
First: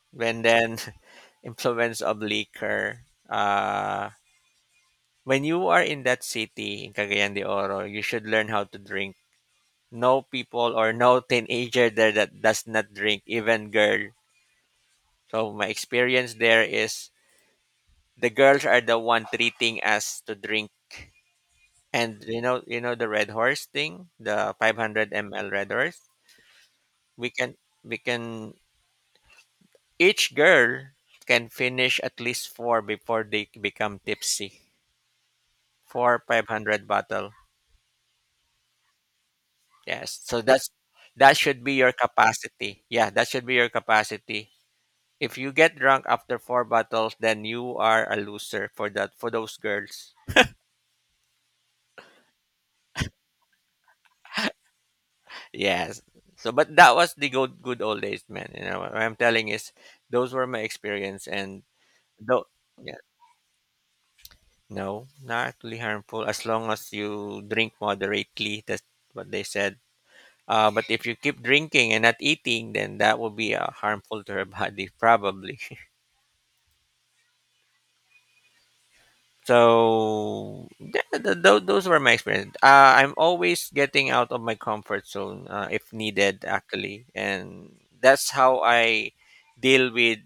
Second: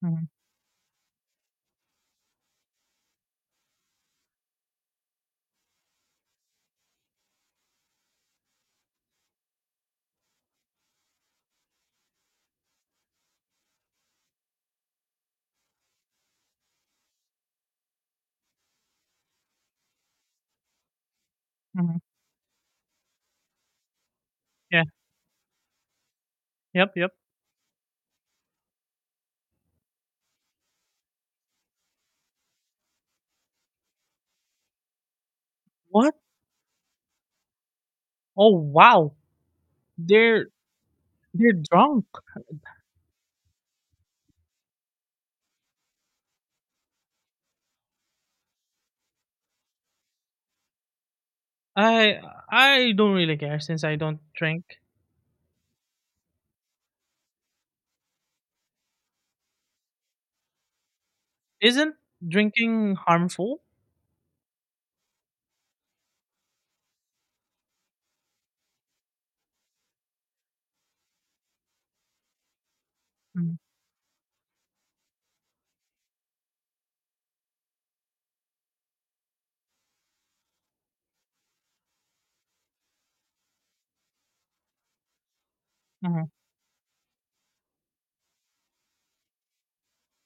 Mhm,
When then influence of liquor. Uh, when you are in that city in Cagayan de Oro, you should learn how to drink. No people or no teenager there that does not drink, even girl. So my experience there is the girls are the one treating us to drink.
mhm.
And you know the Red Horse thing, the
Yeah,
500 ml Red Horse.
yep, yep.
We can we can each girl can finish at least four before they become tipsy.
What?
Four 500 bottle.
Oh, wow!
Yes. So
They're
that's, that
they're
should be your
drunk.
capacity. Yeah, that should be your capacity. If you get drunk after four bottles, then you are a loser for that for those girls.
I I don't really care since I don't drink.
Yes. So, but that was the good old days, man. You know what I'm telling is those were my experience, and
Isn't
though
drinking
yeah,
harmful?
no, not really harmful as long as you drink moderately. That's what they said. But if you keep drinking and not eating, then that will be
Mm,
harmful to your body, probably. So those were my experience. I'm always getting out of my comfort zone if
mhm,
needed, actually, and that's how I deal with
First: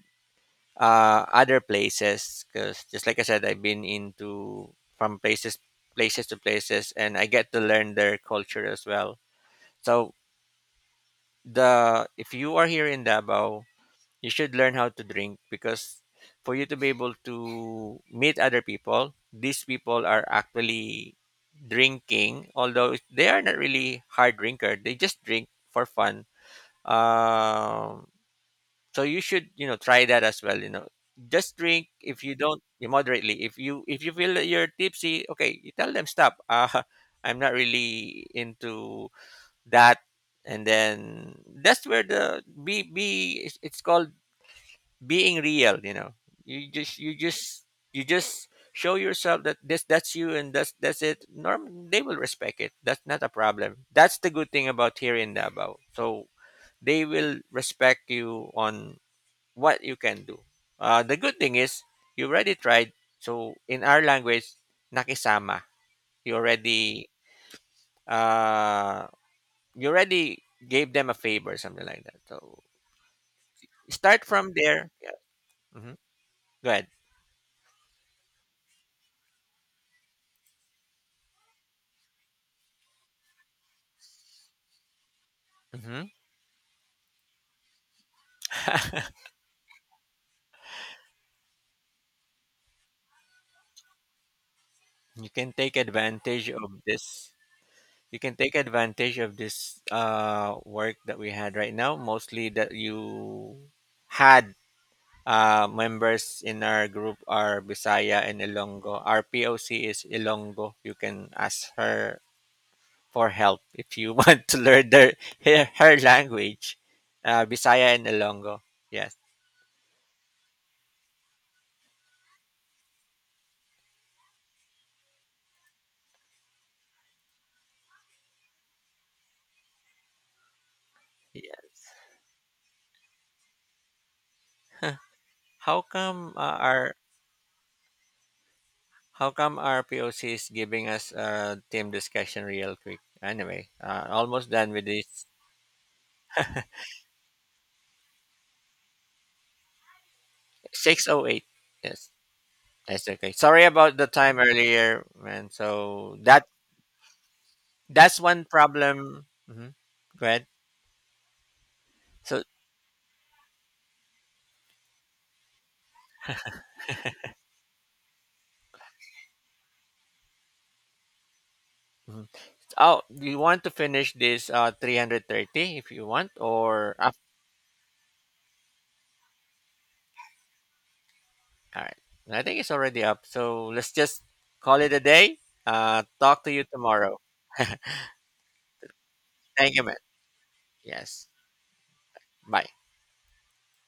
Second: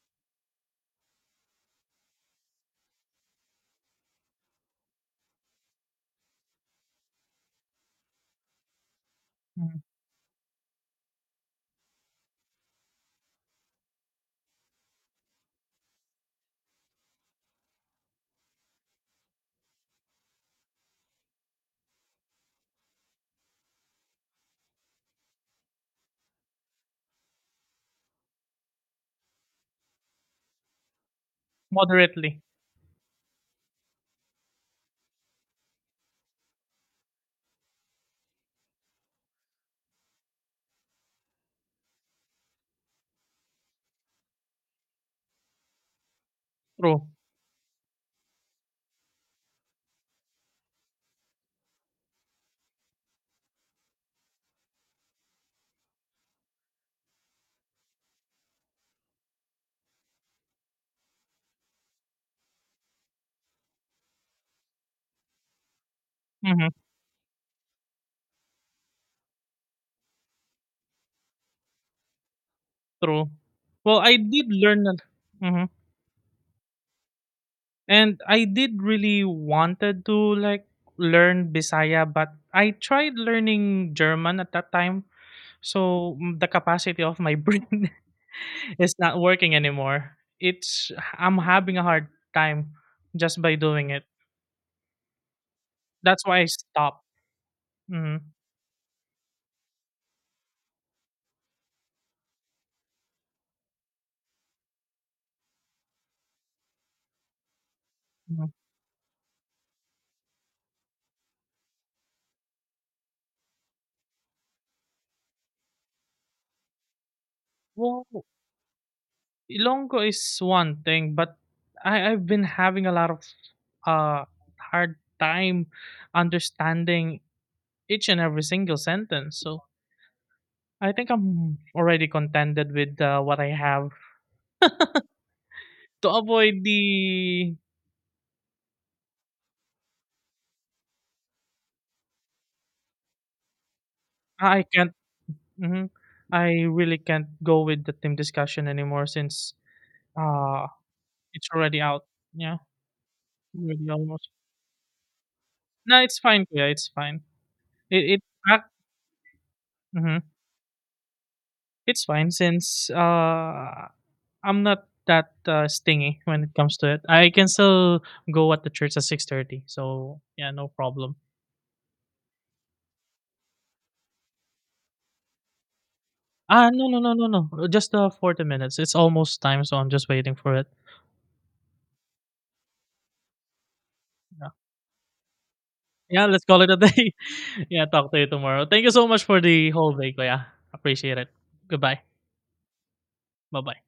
other places. Because just like I said, I've been into from places, places to places, and I get to learn their culture as well.
mhm.
So the if you are here in Davao, you should learn how to drink because for you to be able to meet other people, these people are actually drinking, although they are not really hard drinker. They just drink for fun. Um, so you should, you know, try that as well. You know, just drink if you
Moderately.
don't moderately. If you feel that you're tipsy, okay, you tell them stop. I'm not really into that, and then that's where the be it's called being real, you know. you just
True.
you just you just show yourself that this, that's you, and that's it, norm, they will respect it, that's not a problem. That's the good thing about here in Davao. So they will respect you on what you can do. Uh, the good thing is you already tried. So in our language, nakisama, you
Hmm.
already, uh, you already gave them a favor, something like that. So
True. Well, I
start
did
from
learn
there,
that,
yeah.
hmm
Hmm. Go ahead.
and I did really wanted to like learn Bisaya, but I tried learning German at that time,
Mhm.
so mm, the capacity of my brain is not working anymore. It's I'm having a hard time just by doing it.
you can take
That's why I
advantage of
stopped.
this you
Mhm.
can take advantage of this, work that we had right now, mostly that you had, members in our group are Bisaya and
Mhm.
Ilongo. Our POC is Ilongo. You can ask her for help if you want to learn their, her language. Bisaya and
Well,
Ilongo. Yes.
Ilonggo is one thing, but I've been having a lot of uh hard time understanding each and every single sentence. So I think I'm
Yes.
already contented with what I have
How
to
come
avoid
our
the.
how come our POC is giving us a team discussion real quick? Anyway, almost
I
done with
can't.
this.
Mhm, I really can't go with the team discussion anymore since uh
6:08.
it's already out.
Yes,
Yeah,
that's okay. Sorry
really
about the
almost.
time earlier, man.
No,
So
it's
that,
fine. Yeah, it's fine. It
that's
it.
one
Uh,
problem. Mm-hmm.
mhm
Go ahead.
it's fine
So,
since I'm not that stingy when it comes to it. I can still go at the church at 6:30, so yeah, no problem.
mhm. Oh, do you want to finish this 3:30 if you want
Ah, no,
or
no, no,
up?
no, no. Just 40 minutes. It's almost time, so I'm just waiting for it.
All right. I think it's already up. So let's just
Yeah,
call it a day.
yeah.
Talk
Let's
to
call
you
it a day.
tomorrow.
Yeah, talk to you tomorrow. Thank you so much for the
Thank you,
whole
man.
day, Kuya. Appreciate
Yes.
it. Goodbye.
Bye.
Bye bye.